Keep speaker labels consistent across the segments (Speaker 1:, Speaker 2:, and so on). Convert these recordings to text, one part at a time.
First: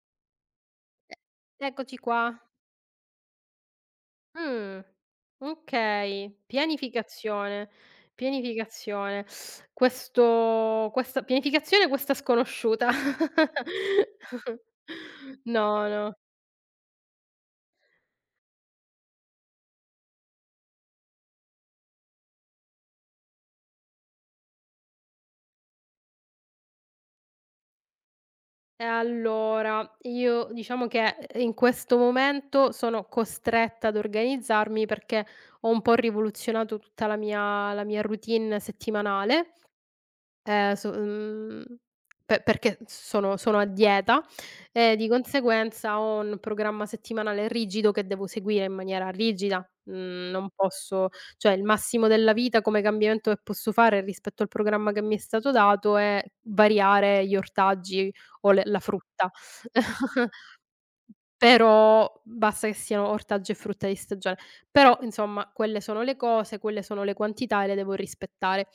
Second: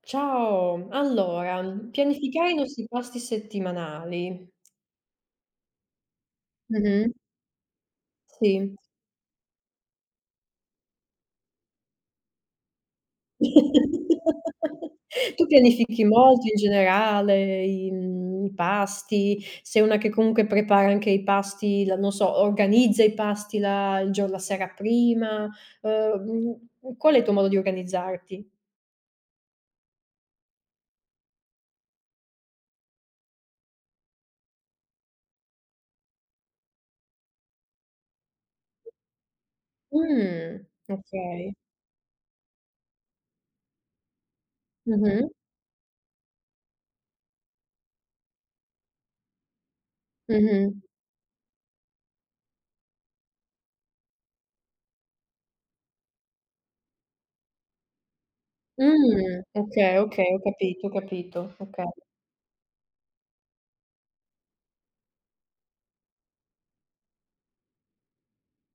Speaker 1: Ciao, allora,
Speaker 2: E eccoci qua.
Speaker 1: pianificare i nostri pasti settimanali.
Speaker 2: Mh, okay.
Speaker 1: Mh-mh.
Speaker 2: Pianificazione,
Speaker 1: Sì.
Speaker 2: pianificazione. Questo questa pianificazione questa sconosciuta.
Speaker 1: Tu
Speaker 2: No,
Speaker 1: pianifichi
Speaker 2: no.
Speaker 1: molto in generale i pasti? Sei una che comunque prepara anche i pasti la non so, organizza i pasti la il gio la sera prima? Uhm, Qual è il tuo modo di organizzarti?
Speaker 2: E allora, io diciamo che, in questo momento sono costretta ad organizzarmi perché ho un po' rivoluzionato tutta la mia routine settimanale.
Speaker 1: Mh,
Speaker 2: Ehm, so
Speaker 1: okay.
Speaker 2: mhmm, pe perché sono a dieta, e di
Speaker 1: Mh-mh,
Speaker 2: conseguenza ho un programma settimanale rigido che devo seguire in maniera rigida. Mhmm, Non
Speaker 1: mh-mh.
Speaker 2: posso, cioè il massimo della vita come cambiamento che posso fare rispetto al programma che mi è stato dato è variare gli ortaggi o le la frutta.
Speaker 1: Okay, okay, ho capito, okay.
Speaker 2: Però basta che siano ortaggi e frutta di stagione. Però insomma quelle sono le cose, quelle sono le quantità e le devo rispettare.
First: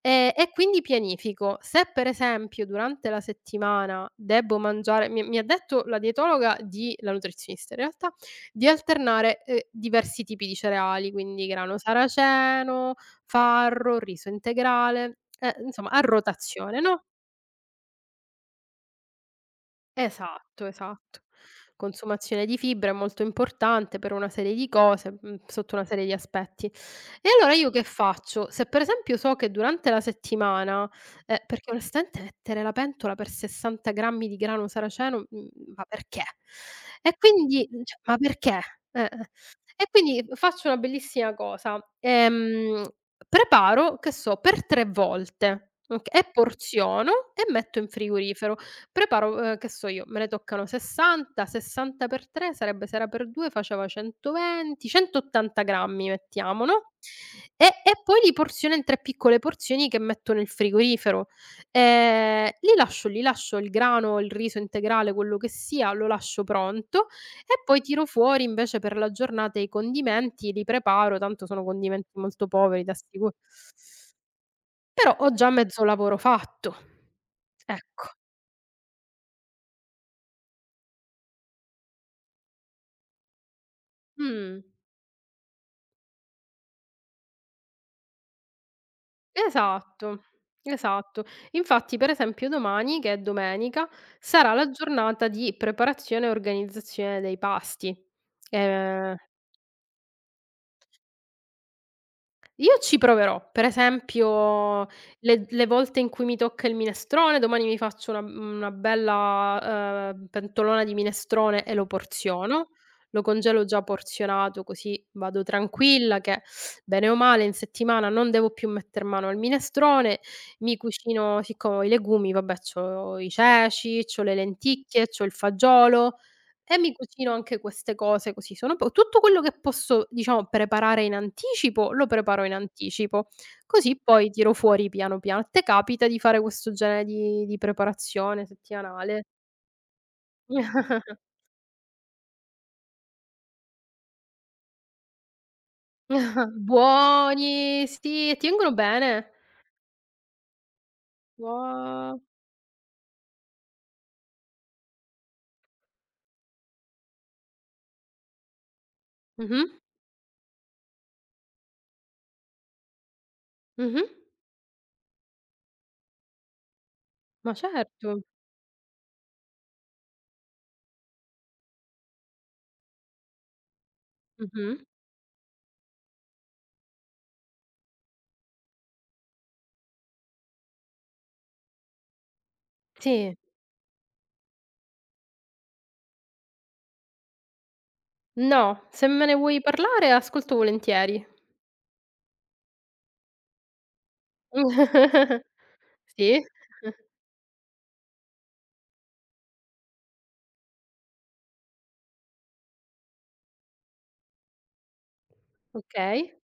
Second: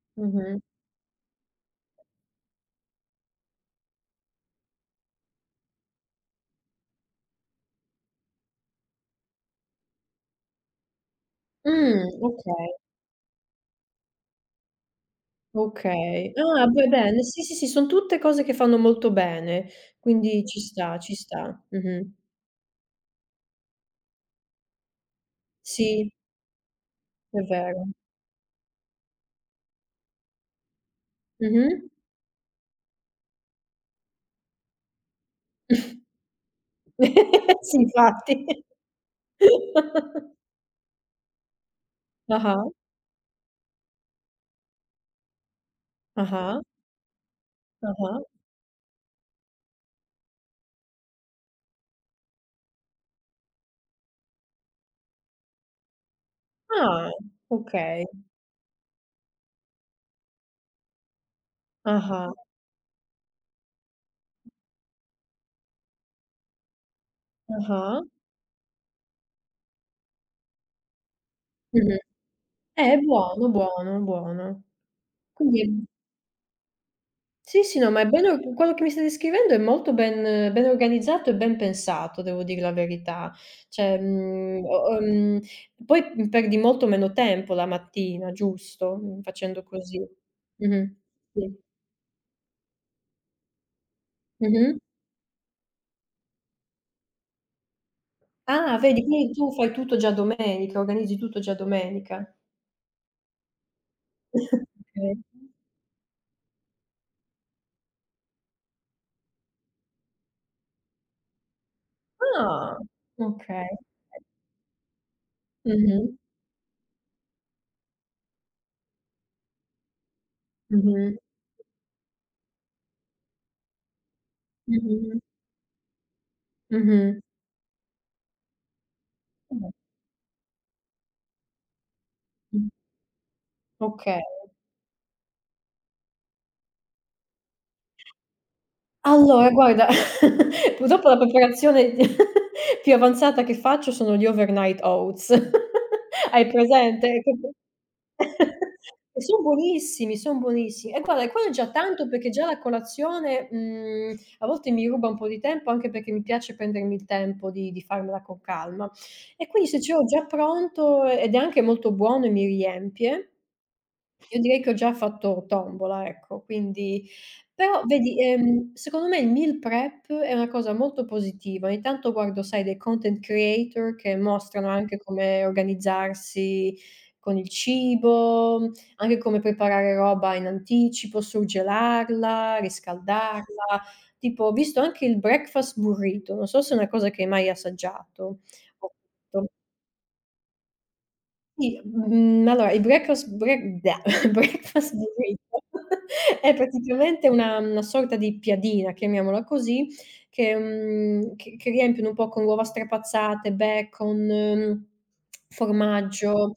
Speaker 2: E
Speaker 1: Mh-mh.
Speaker 2: quindi pianifico. Se per esempio durante la settimana debbo mangiare, mi ha detto la dietologa, di la nutrizionista in realtà, di alternare, diversi tipi di cereali, quindi grano
Speaker 1: Okay,
Speaker 2: saraceno, farro, riso integrale, insomma a
Speaker 1: okay. Ah,
Speaker 2: rotazione,
Speaker 1: boy
Speaker 2: no?
Speaker 1: band, sì, sì, sì, son tutte cose che fanno molto bene, quindi ci
Speaker 2: Esatto,
Speaker 1: sta, ci
Speaker 2: esatto.
Speaker 1: sta. Mh-mh.
Speaker 2: Consumazione di fibra è molto importante per una serie di cose, sotto una serie
Speaker 1: Sì,
Speaker 2: di aspetti. E
Speaker 1: è
Speaker 2: allora io che
Speaker 1: vero.
Speaker 2: faccio? Se per esempio so che durante la settimana, perché
Speaker 1: Mh-mh.
Speaker 2: onestamente mettere la pentola per 60 grammi di grano saraceno, ma perché? E quindi
Speaker 1: Sì,
Speaker 2: cioè, ma
Speaker 1: infatti.
Speaker 2: perché? Eh-eh. E quindi faccio una bellissima cosa:
Speaker 1: Ah-ah,
Speaker 2: preparo, che so, per 3 volte, oka e
Speaker 1: ah-ah,
Speaker 2: porziono e metto in
Speaker 1: ah-ah.
Speaker 2: frigorifero. Preparo, che so io, me ne toccano 60, 60 per 3 sarebbe, se era per 2 faceva 120, 180 grammi mettiamo, no,
Speaker 1: Ah,
Speaker 2: e
Speaker 1: okay.
Speaker 2: poi li porziono in 3 piccole porzioni che metto nel frigorifero.
Speaker 1: Ah-ah,
Speaker 2: Li lascio lì, lascio il grano, il riso integrale, quello che sia, lo lascio pronto, e poi
Speaker 1: ah-ah.
Speaker 2: tiro fuori invece per la giornata i condimenti, li preparo, tanto sono
Speaker 1: Mh-mh.
Speaker 2: condimenti molto poveri, t'assicu
Speaker 1: Buono, buono, buono.
Speaker 2: però ho già mezzo
Speaker 1: Quindi
Speaker 2: lavoro fatto,
Speaker 1: Sì, sì, no, ma è
Speaker 2: ecco.
Speaker 1: ben or quello che mi stai descrivendo è molto ben organizzato e ben pensato, devo dir la verità. Cioè,
Speaker 2: Mh.
Speaker 1: mhmm, o poi, perdi molto meno tempo la mattina, giusto? Mhmm, Facendo così.
Speaker 2: Esatto,
Speaker 1: Mh-mh.
Speaker 2: esatto.
Speaker 1: Sì.
Speaker 2: Infatti, per esempio, domani, che è domenica, sarà la
Speaker 1: Mh-mh.
Speaker 2: giornata di preparazione e organizzazione dei pasti.
Speaker 1: Ah, vedi,
Speaker 2: Ehm
Speaker 1: quindi tu fai tutto già domenica, organizzi tutto già domenica.
Speaker 2: Io ci proverò. Per esempio
Speaker 1: Okay.
Speaker 2: le volte in cui mi tocca il minestrone, domani mi faccio una bella, pentolona di minestrone e lo porziono.
Speaker 1: Ah,
Speaker 2: Lo congelo
Speaker 1: okay.
Speaker 2: già porzionato, così vado
Speaker 1: Mh-mh.
Speaker 2: tranquilla che bene o male in settimana non devo più metter mano al minestrone. Mi
Speaker 1: Mh-mh.
Speaker 2: cucino, siccome ho i legumi, vabbè c'ho i ceci, c'ho le lenticchie,
Speaker 1: Mh-mh.
Speaker 2: c'ho il fagiolo, e mi
Speaker 1: Mh-mh.
Speaker 2: cucino anche queste cose così, sono po tutto quello che posso, diciamo, preparare in anticipo, lo preparo in
Speaker 1: Mh.
Speaker 2: anticipo, così
Speaker 1: Okay.
Speaker 2: poi tiro fuori piano piano. A te capita di fare questo genere di preparazione settimanale?
Speaker 1: Allora guarda, purtroppo la preparazione più avanzata che faccio sono gli overnight oats. Hai presente?
Speaker 2: Buoni, sì, e ti vengono
Speaker 1: E
Speaker 2: bene.
Speaker 1: son buonissimi, son buonissimi. E guarda, quello è già tanto
Speaker 2: Buo
Speaker 1: perché già la colazione, a volte mi ruba un po' di tempo, anche perché mi piace prendermi il tempo di farmela con calma. E
Speaker 2: mh-mh,
Speaker 1: quindi se ce l'ho già pronto ed è anche molto buono e mi riempie,
Speaker 2: mh-mh,
Speaker 1: io direi che ho già fatto tombola, ecco, quindi
Speaker 2: ma
Speaker 1: però vedi,
Speaker 2: certo.
Speaker 1: secondo me il meal prep è una cosa molto positiva. Ogni tanto guardo, sai, dei content creator che mostrano
Speaker 2: Mh-mh.
Speaker 1: anche come organizzarsi con il cibo, anche come preparare roba in anticipo, surgelarla,
Speaker 2: Sì.
Speaker 1: riscaldarla. Tipo ho visto anche il breakfast burrito, non so se è una cosa che hai mai assaggiato
Speaker 2: No, se me ne
Speaker 1: o
Speaker 2: vuoi parlare ascolto volentieri.
Speaker 1: sì, allora il breakfast break da breakfast burrito
Speaker 2: Sì.
Speaker 1: è praticamente una sorta di piadina, chiamiamola così, che mhmm, che riempiono un po' con uova strapazzate, bacon,
Speaker 2: Okay.
Speaker 1: formaggio.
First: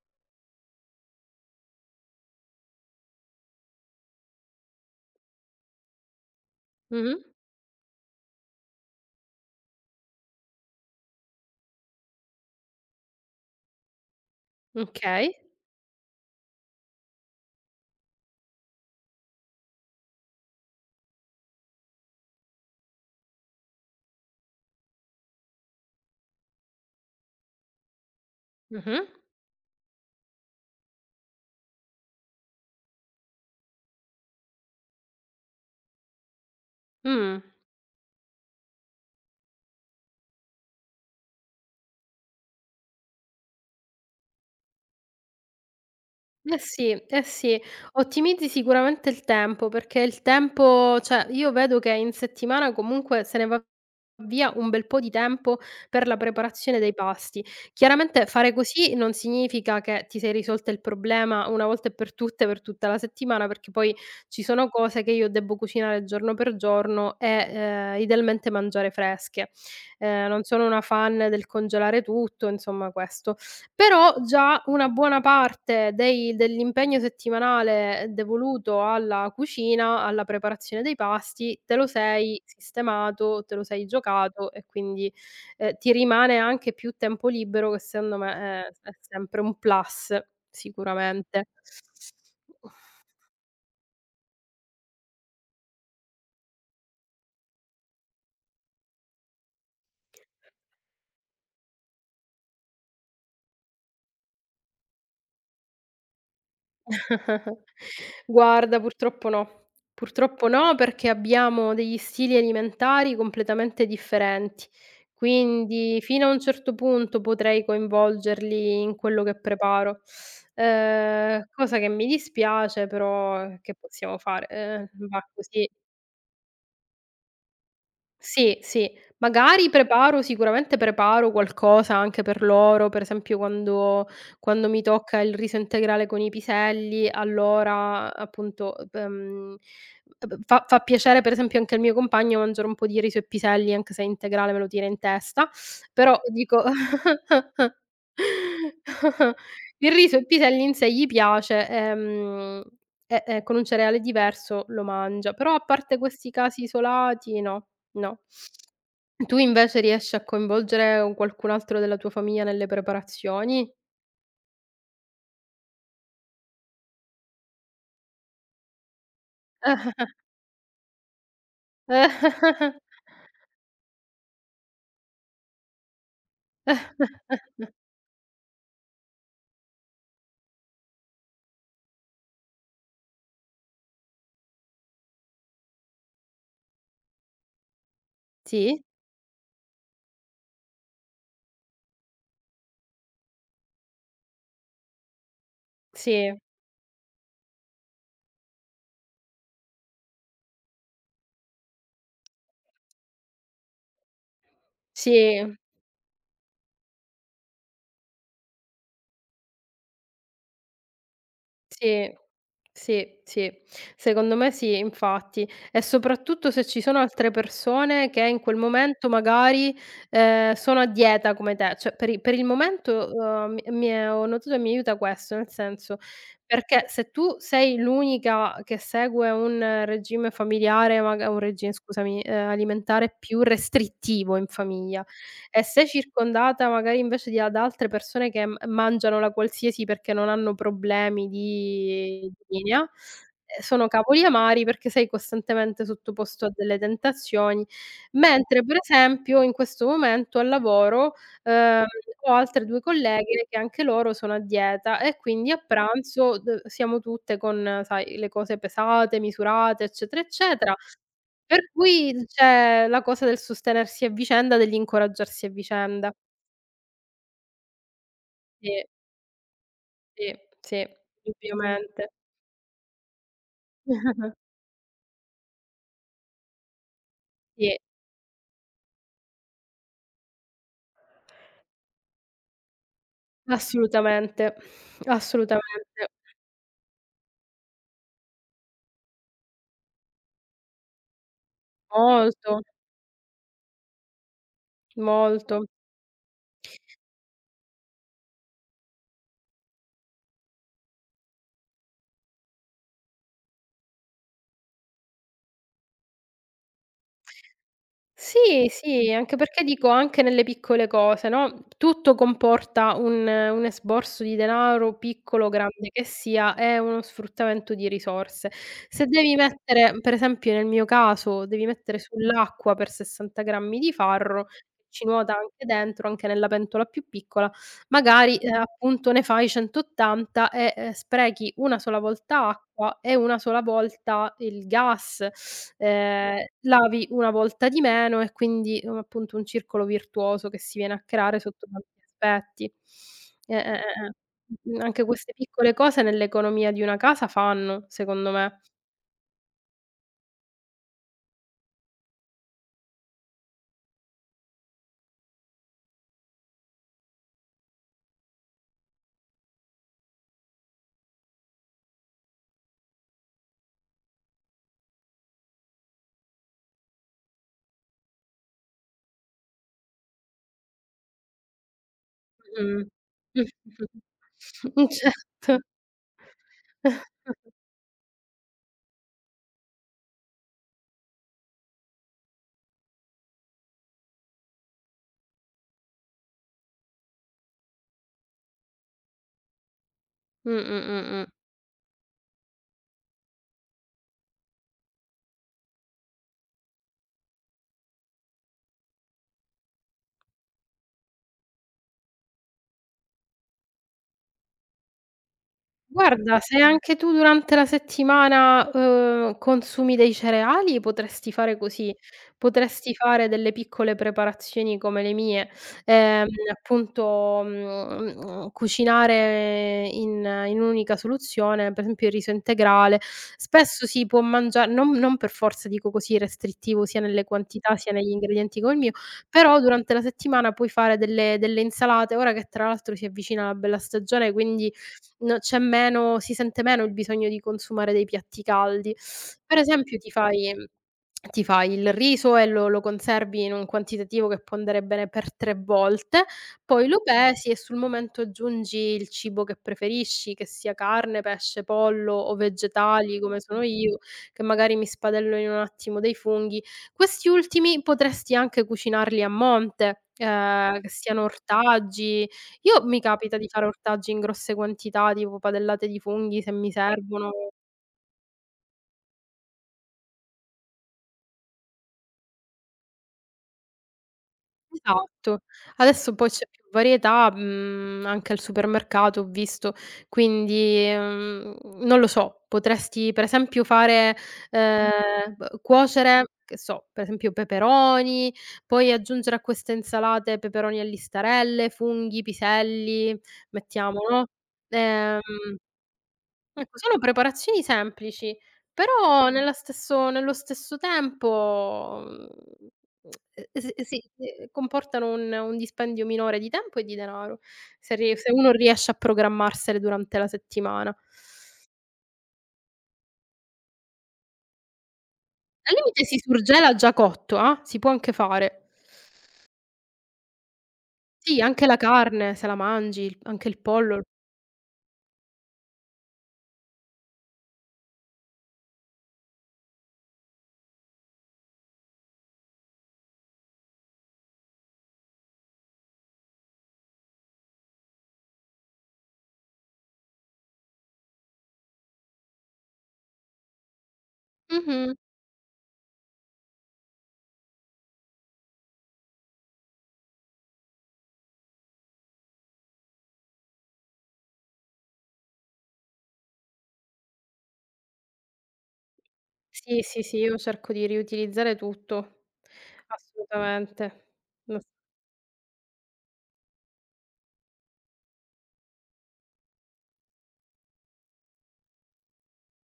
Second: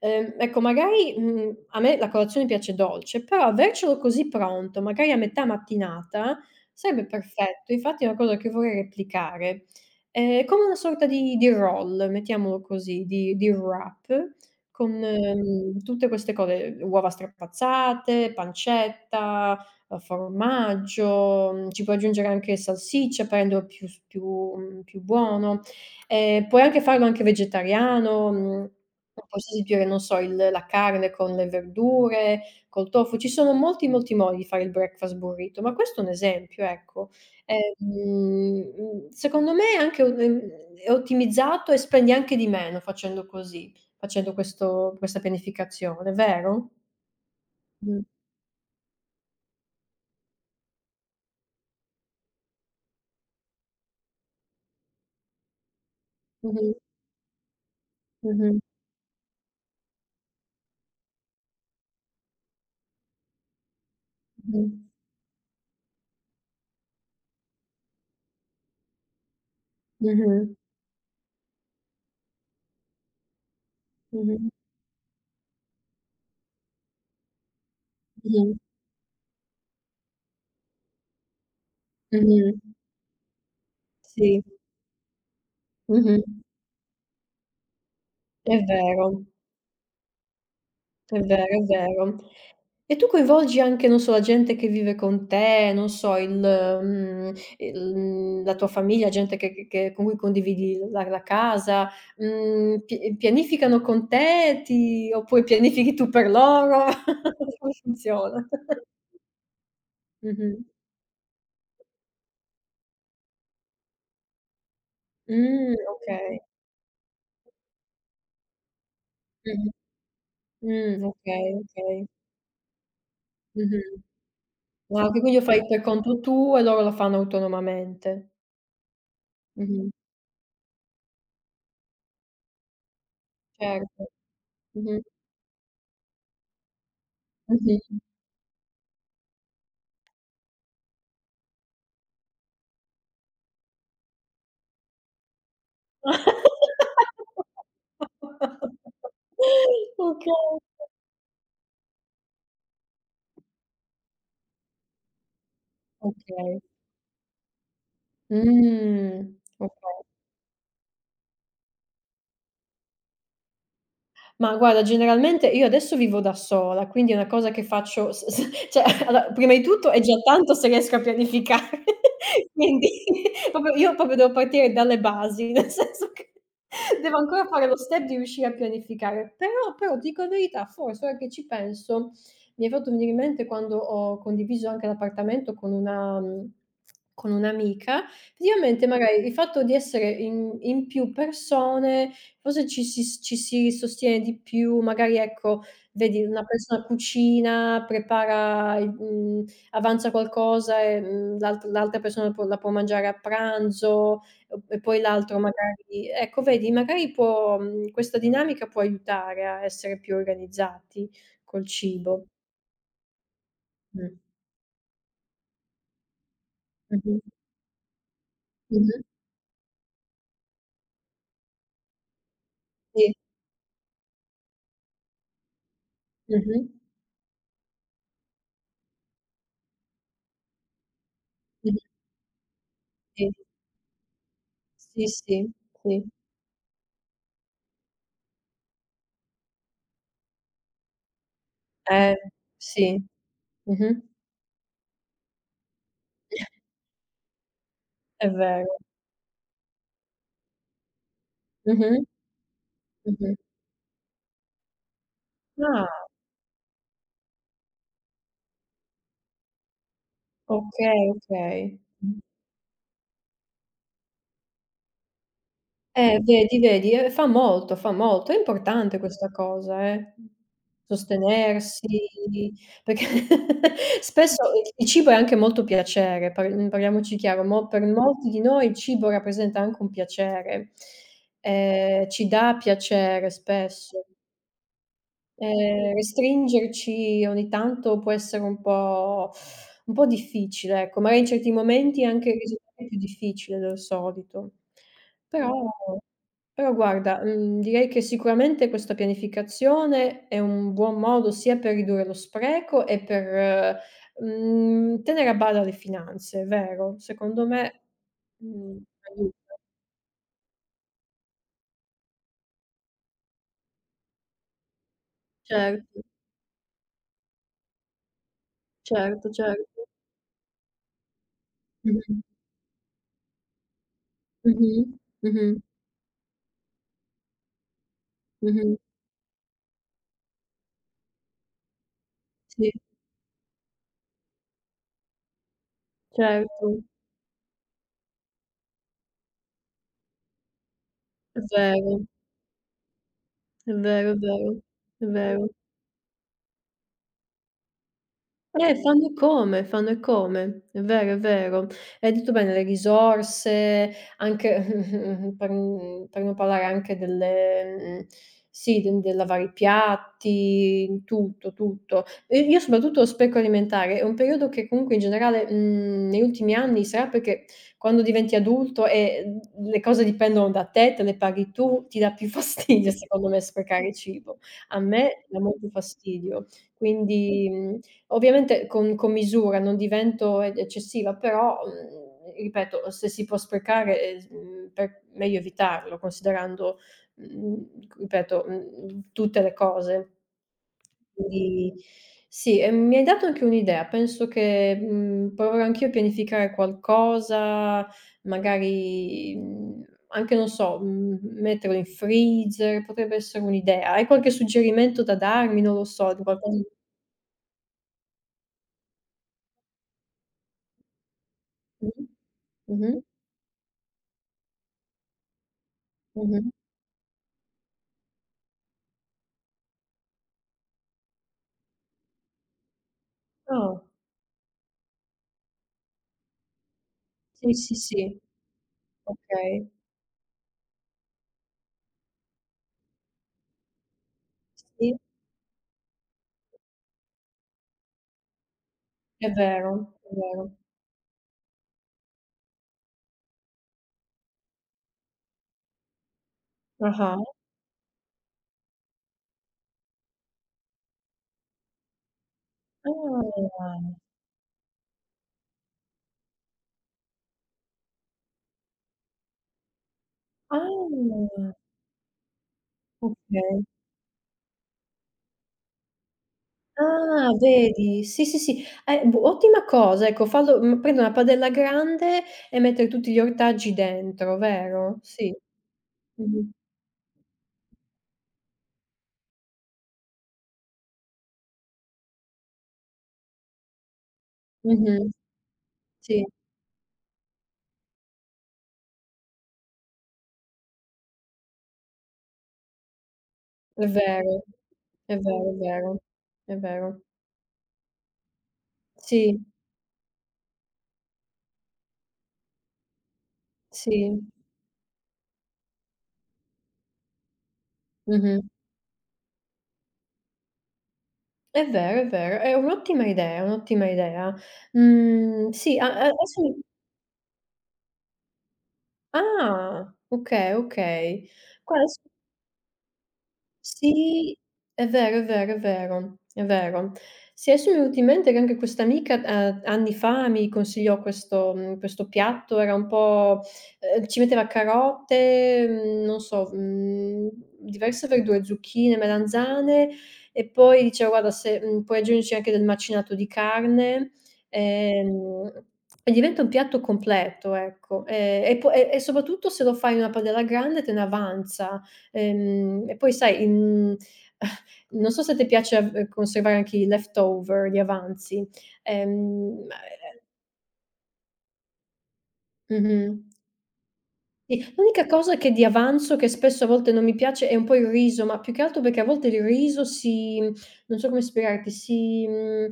Speaker 1: Ecco magari, a me la colazione piace dolce, però avercelo così pronto, magari a metà mattinata, sarebbe
Speaker 2: Mh-mh.
Speaker 1: perfetto. Infatti è una cosa che vorrei replicare. È come una sorta di roll, mettiamolo così, di wrap con,
Speaker 2: Okay.
Speaker 1: tutte queste cose, uova strapazzate, pancetta, formaggio, ci puoi aggiungere anche salsiccia per renderlo più s più mhmm, più buono. Puoi anche farlo anche vegetariano,
Speaker 2: Mh-mh.
Speaker 1: puoi sostituire, non so, il la carne con le verdure, col tofu. Ci sono molti, molti modi di fare il breakfast burrito, ma questo è un esempio, ecco.
Speaker 2: Mh.
Speaker 1: Secondo me è anche un è ottimizzato e spendi anche di meno facendo così. Facendo questo questa pianificazione,
Speaker 2: Eh
Speaker 1: vero?
Speaker 2: sì, eh sì.
Speaker 1: Mh.
Speaker 2: Ottimizzi sicuramente il tempo, perché il tempo, cioè io vedo che in settimana comunque se ne va via un bel po' di tempo per la
Speaker 1: Mh-mh.
Speaker 2: preparazione dei pasti. Chiaramente fare
Speaker 1: Mh-mh.
Speaker 2: così non significa che ti sei risolta il problema una volta e per tutte, per tutta la settimana, perché poi ci sono
Speaker 1: Mh-mh.
Speaker 2: cose che io debbo cucinare giorno per giorno e, idealmente mangiare fresche. Non
Speaker 1: Mh-mh.
Speaker 2: sono una fan del congelare tutto, insomma questo. Però
Speaker 1: Mh-mh.
Speaker 2: già una buona parte dei dell'impegno settimanale devoluto alla cucina, alla preparazione dei pasti, te lo sei
Speaker 1: Mh-mh.
Speaker 2: sistemato, te lo sei
Speaker 1: Sì.
Speaker 2: giocato e quindi, ti
Speaker 1: Mh-mh.
Speaker 2: rimane anche più tempo libero, che secondo me
Speaker 1: È
Speaker 2: è
Speaker 1: vero,
Speaker 2: sempre un plus
Speaker 1: è vero,
Speaker 2: sicuramente.
Speaker 1: è vero. E tu coinvolgi anche, non so, la gente che vive con te, non so, la tua famiglia, gente che con cui condividi la casa, pi pianificano con te, ti oppure pianifichi tu per loro? Come funziona?
Speaker 2: Guarda, purtroppo no. Purtroppo
Speaker 1: Mh-mh.
Speaker 2: no, perché abbiamo degli stili alimentari completamente differenti. Quindi fino
Speaker 1: Okay.
Speaker 2: a un certo punto potrei coinvolgerli in quello che
Speaker 1: Mh-mh.
Speaker 2: preparo,
Speaker 1: Okay,
Speaker 2: cosa che mi
Speaker 1: okay.
Speaker 2: dispiace, però che
Speaker 1: Mh-mh.
Speaker 2: possiamo fare?
Speaker 1: Ah, che
Speaker 2: Va
Speaker 1: quindi lo fai
Speaker 2: così.
Speaker 1: per conto tuo e loro lo fanno autonomamente.
Speaker 2: Sì, sì. Magari
Speaker 1: Mh-mh.
Speaker 2: preparo, sicuramente preparo qualcosa anche per loro, per esempio
Speaker 1: Certo.
Speaker 2: quando mi
Speaker 1: Mh-mh.
Speaker 2: tocca il riso integrale con i piselli,
Speaker 1: Mh-mh.
Speaker 2: allora appunto, b fa piacere per esempio anche al mio compagno mangiare un po' di riso e piselli, anche se integrale me lo tira in testa, però dico il riso e i
Speaker 1: Okay.
Speaker 2: piselli in sé gli piace, e con un cereale diverso lo mangia, però a parte questi
Speaker 1: Okay.
Speaker 2: casi isolati no. No. Tu invece
Speaker 1: Okay.
Speaker 2: riesci a coinvolgere un qualcun altro della tua famiglia nelle preparazioni?
Speaker 1: Ma guarda, generalmente io adesso vivo da sola, quindi è una cosa che faccio s s cioè allora, prima di tutto è già tanto se riesco a pianificare, quindi proprio io proprio devo partire dalle basi, nel senso che devo ancora fare lo step di riuscire a pianificare. Però ti dico la verità, forse ora che ci penso, mi hai fatto venire in mente quando ho condiviso anche l'appartamento con con un'amica,
Speaker 2: Sì?
Speaker 1: effettivamente magari il fatto di essere in più persone. Forse ci si sostiene di più, magari ecco, vedi
Speaker 2: Sì,
Speaker 1: una persona cucina, prepara avanza qualcosa e, l'altra persona può mangiare a pranzo, e p e poi l'altro
Speaker 2: sì.
Speaker 1: magari ecco vedi, magari questa dinamica può aiutare a essere più organizzati col
Speaker 2: Sì,
Speaker 1: cibo.
Speaker 2: sì, sì.
Speaker 1: Mh.
Speaker 2: Secondo me sì, infatti. E soprattutto se ci sono
Speaker 1: Mh-mh.
Speaker 2: altre persone che in quel
Speaker 1: Mh-mh.
Speaker 2: momento magari, sono a dieta come te. Cioè per i per il momento,
Speaker 1: Sì.
Speaker 2: mi mi è ho notato che mi aiuta questo, nel senso,
Speaker 1: Mh-mh.
Speaker 2: perché se tu sei l'unica che segue un regime familiare, maga un regime,
Speaker 1: Mh-mh.
Speaker 2: scusami, alimentare
Speaker 1: Sì.
Speaker 2: più restrittivo in famiglia,
Speaker 1: Sì, sì,
Speaker 2: e sei
Speaker 1: sì.
Speaker 2: circondata magari invece di ad altre persone che m mangiano la qualsiasi perché non hanno problemi
Speaker 1: Eh,
Speaker 2: di linea,
Speaker 1: sì.
Speaker 2: sono
Speaker 1: Mh-mh.
Speaker 2: cavoli amari perché sei costantemente sottoposto a delle tentazioni.
Speaker 1: È
Speaker 2: Mentre per
Speaker 1: vero.
Speaker 2: esempio in questo momento al lavoro, ehm,
Speaker 1: Mh-mh.
Speaker 2: ho altre 2
Speaker 1: Mh-mh.
Speaker 2: colleghe che anche loro sono a dieta, e quindi a
Speaker 1: Ah,
Speaker 2: pranzo d siamo tutte con, sai, le cose pesate, misurate, eccetera, eccetera,
Speaker 1: okay,
Speaker 2: per
Speaker 1: okay.
Speaker 2: cui
Speaker 1: Mh.
Speaker 2: c'è la cosa del sostenersi a vicenda, dell'incoraggiarsi a vicenda.
Speaker 1: Vedi, vedi, fa molto, fa molto. È
Speaker 2: Sì,
Speaker 1: importante questa cosa, eh.
Speaker 2: sì, sì, indubbiamente.
Speaker 1: Sostenersi, perché spesso il cibo è anche molto piacere, parliamoci chiaro, mo
Speaker 2: Sì,
Speaker 1: per molti di noi il cibo rappresenta anche un piacere, ci dà piacere spesso.
Speaker 2: assolutamente, assolutamente.
Speaker 1: Restringerci ogni tanto può essere un po' difficile, ecco. Magari in certi momenti anche
Speaker 2: Molto,
Speaker 1: risultare più difficile del solito. Però
Speaker 2: molto.
Speaker 1: però guarda, direi che sicuramente questa pianificazione è un buon modo sia per ridurre lo spreco e per, tenere a bada le finanze, è vero? Secondo me,
Speaker 2: Sì,
Speaker 1: mhmm,
Speaker 2: sì, anche
Speaker 1: aiuta.
Speaker 2: perché dico, anche nelle piccole cose, no, tutto comporta un esborso di denaro, piccolo o grande
Speaker 1: Certo,
Speaker 2: che sia, è uno sfruttamento di risorse. Se
Speaker 1: certo,
Speaker 2: devi
Speaker 1: certo.
Speaker 2: mettere, per esempio nel mio caso, devi mettere
Speaker 1: Mh-mh.
Speaker 2: sull'acqua per 60 grammi di farro,
Speaker 1: Mh-mh.
Speaker 2: ci nuota
Speaker 1: Mh-mh.
Speaker 2: anche dentro, anche nella pentola più piccola, magari,
Speaker 1: Mh-mh.
Speaker 2: appunto ne fai 180 e, sprechi una sola volta
Speaker 1: Sì.
Speaker 2: acqua e una sola volta il gas.
Speaker 1: Certo,
Speaker 2: Lavi una volta di meno e quindi, appunto un circolo virtuoso che si viene a creare
Speaker 1: è
Speaker 2: sotto tanti
Speaker 1: vero,
Speaker 2: aspetti. Eh, eh,
Speaker 1: è
Speaker 2: eh,
Speaker 1: vero,
Speaker 2: eh.
Speaker 1: è vero,
Speaker 2: Mh-mh, anche
Speaker 1: è
Speaker 2: queste
Speaker 1: vero.
Speaker 2: piccole cose nell'economia di una casa fanno, secondo me.
Speaker 1: Fanno e come, fanno e come. È vero, è vero. Hai detto bene, le risorse, anche per n per non parlare anche sì, del lavare i piatti, tutto, tutto. E io soprattutto lo spreco alimentare, è un periodo che comunque in generale, negli ultimi anni sarà perché quando diventi adulto e le cose dipendono da te, te le paghi tu, ti dà più
Speaker 2: Mh.
Speaker 1: fastidio secondo me sprecare cibo. A me dà
Speaker 2: Certo.
Speaker 1: molto fastidio. Quindi, mhmm Ovviamente con misura, non divento eccessiva, però, ripeto, se si può sprecare, per meglio evitarlo, considerando, ripeto, tutte le cose.
Speaker 2: Mh, mh, mh, mh.
Speaker 1: Quindi sì, e mi hai dato anche un'idea, penso che, proverò anch'io a pianificare qualcosa, magari, anche non so, metterlo in freezer, potrebbe essere un'idea. Hai qualche suggerimento da darmi? Non lo so, di
Speaker 2: Guarda,
Speaker 1: qualcosa
Speaker 2: se anche tu durante la settimana, consumi dei cereali, potresti fare così,
Speaker 1: mh-mh,
Speaker 2: potresti
Speaker 1: mh-mh.
Speaker 2: fare delle piccole preparazioni come le mie, ehm,
Speaker 1: Mh-mh.
Speaker 2: appunto, cucinare in un'unica soluzione, per esempio il riso integrale.
Speaker 1: Ah.
Speaker 2: Spesso si può mangia non per forza dico così restrittivo sia nelle
Speaker 1: Sì,
Speaker 2: quantità
Speaker 1: sì,
Speaker 2: sia negli
Speaker 1: sì.
Speaker 2: ingredienti come il mio, però
Speaker 1: Okay.
Speaker 2: durante la settimana puoi fare delle insalate, ora che tra l'altro si avvicina la bella stagione, quindi
Speaker 1: Sì,
Speaker 2: no, c'è meno si sente meno il bisogno di consumare dei piatti caldi.
Speaker 1: è
Speaker 2: Per esempio
Speaker 1: vero,
Speaker 2: ti
Speaker 1: è vero.
Speaker 2: fai ti fai il riso e lo conservi in un quantitativo che può andare bene per 3 volte, poi lo
Speaker 1: Ah-ah.
Speaker 2: pesi e sul momento aggiungi il cibo che preferisci, che sia carne, pesce, pollo o vegetali come sono io,
Speaker 1: Ah.
Speaker 2: che magari mi spadello in un attimo dei funghi. Questi ultimi potresti anche cucinarli a monte,
Speaker 1: Ah,
Speaker 2: che siano ortaggi, io mi capita di
Speaker 1: okay.
Speaker 2: fare ortaggi in grosse quantità, tipo padellate di funghi se mi
Speaker 1: Ah,
Speaker 2: servono.
Speaker 1: vedi? Sì, sì, sì. B Ottima cosa, ecco, prendere una padella grande e mettere tutti gli ortaggi dentro, vero? Sì.
Speaker 2: Esatto. Adesso poi c'è
Speaker 1: Mh-mh.
Speaker 2: più varietà, anche al supermercato ho visto, quindi, non lo so, potresti per esempio fare,
Speaker 1: Mh-mh.
Speaker 2: b
Speaker 1: Sì,
Speaker 2: cuocere, che so, per esempio peperoni, poi aggiungere a queste insalate peperoni e listarelle, funghi, piselli,
Speaker 1: è
Speaker 2: mettiamo, no,
Speaker 1: vero, è
Speaker 2: ehm
Speaker 1: vero, è vero. È
Speaker 2: ecco, sono
Speaker 1: vero.
Speaker 2: preparazioni semplici, però
Speaker 1: Sì,
Speaker 2: nella stesso nello stesso tempo, e s sì,
Speaker 1: sì.
Speaker 2: comportano un dispendio minore di tempo e di denaro, se
Speaker 1: Mh-mh.
Speaker 2: uno riesce a programmarsele durante la settimana.
Speaker 1: È vero, è vero, è un'ottima idea, è un'ottima idea.
Speaker 2: Al
Speaker 1: Sì, a a
Speaker 2: limite si
Speaker 1: adesso mi
Speaker 2: surgela già cotto, ah, si può anche fare.
Speaker 1: ah, okay, okay.
Speaker 2: Sì, anche la
Speaker 1: Guarda s
Speaker 2: carne se la mangi, il anche il pollo.
Speaker 1: Sì, è vero, è vero, è vero, è vero. Sì, adesso mi è venuto in mente che anche questa amica, anni fa mi consigliò questo piatto, era un po' ci metteva carote, non so, diverse verdure, zucchine, melanzane e poi diceva: "Guarda se puoi aggiungerci anche del macinato di carne",
Speaker 2: Mh-mh.
Speaker 1: ehm, e diventa un piatto completo, ecco. E po e soprattutto se lo fai in una padella grande te ne avanza. E poi sai, non so se te piace av conservare anche i leftover, gli avanzi. Ehm, ma
Speaker 2: Sì, sì, sì,
Speaker 1: e
Speaker 2: io cerco di riutilizzare tutto.
Speaker 1: Mh-mh.
Speaker 2: Assolutamente. Ass
Speaker 1: Sì, l'unica cosa che di avanzo che spesso a volte non mi piace è un po' il riso, ma più che altro perché a volte il riso non so come spiegarti, si mhmm,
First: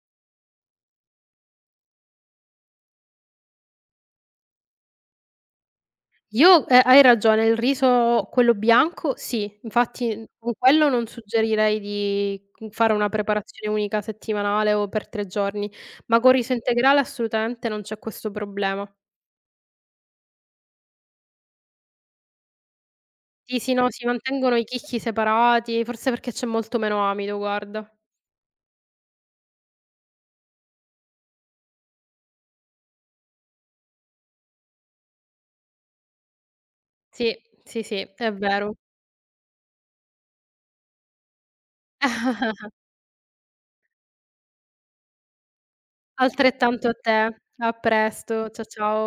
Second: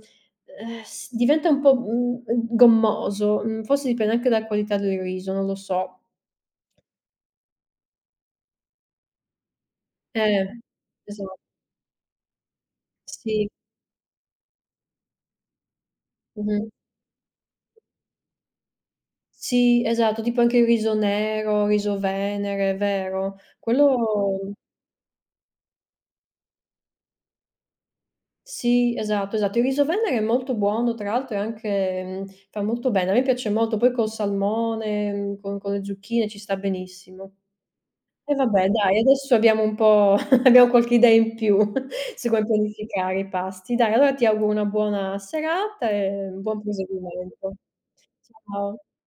Speaker 1: s diventa un po', gommoso. Mhmm, Forse dipende anche dalla qualità del riso, non lo so.
Speaker 2: Io hai ragione, il riso quello bianco sì, infatti,
Speaker 1: Eh,
Speaker 2: con quello non
Speaker 1: esa
Speaker 2: suggerirei di, fare una
Speaker 1: Sì.
Speaker 2: preparazione unica settimanale o per 3 giorni, ma con riso
Speaker 1: Mh-mh.
Speaker 2: integrale assolutamente non c'è questo problema.
Speaker 1: Sì, esatto, tipo anche il riso nero, riso venere, vero?
Speaker 2: Sì, sì, no, si
Speaker 1: Quello
Speaker 2: mantengono i chicchi separati, forse perché c'è molto meno amido, guarda.
Speaker 1: sì, esatto, esatto. Il riso venere è molto buono, tra l'altro è anche fa molto bene. A me piace molto, poi col salmone, con le zucchine ci sta
Speaker 2: Sì,
Speaker 1: benissimo.
Speaker 2: sì, sì, è
Speaker 1: E vabbè
Speaker 2: vero.
Speaker 1: dai, adesso abbiamo un po' abbiamo qualche idea in più su come pianificare i pasti. Dai, allora ti auguro una buona serata e un buon
Speaker 2: Altrettanto a te.
Speaker 1: proseguimento.
Speaker 2: A presto.
Speaker 1: Ciao.
Speaker 2: Ciao.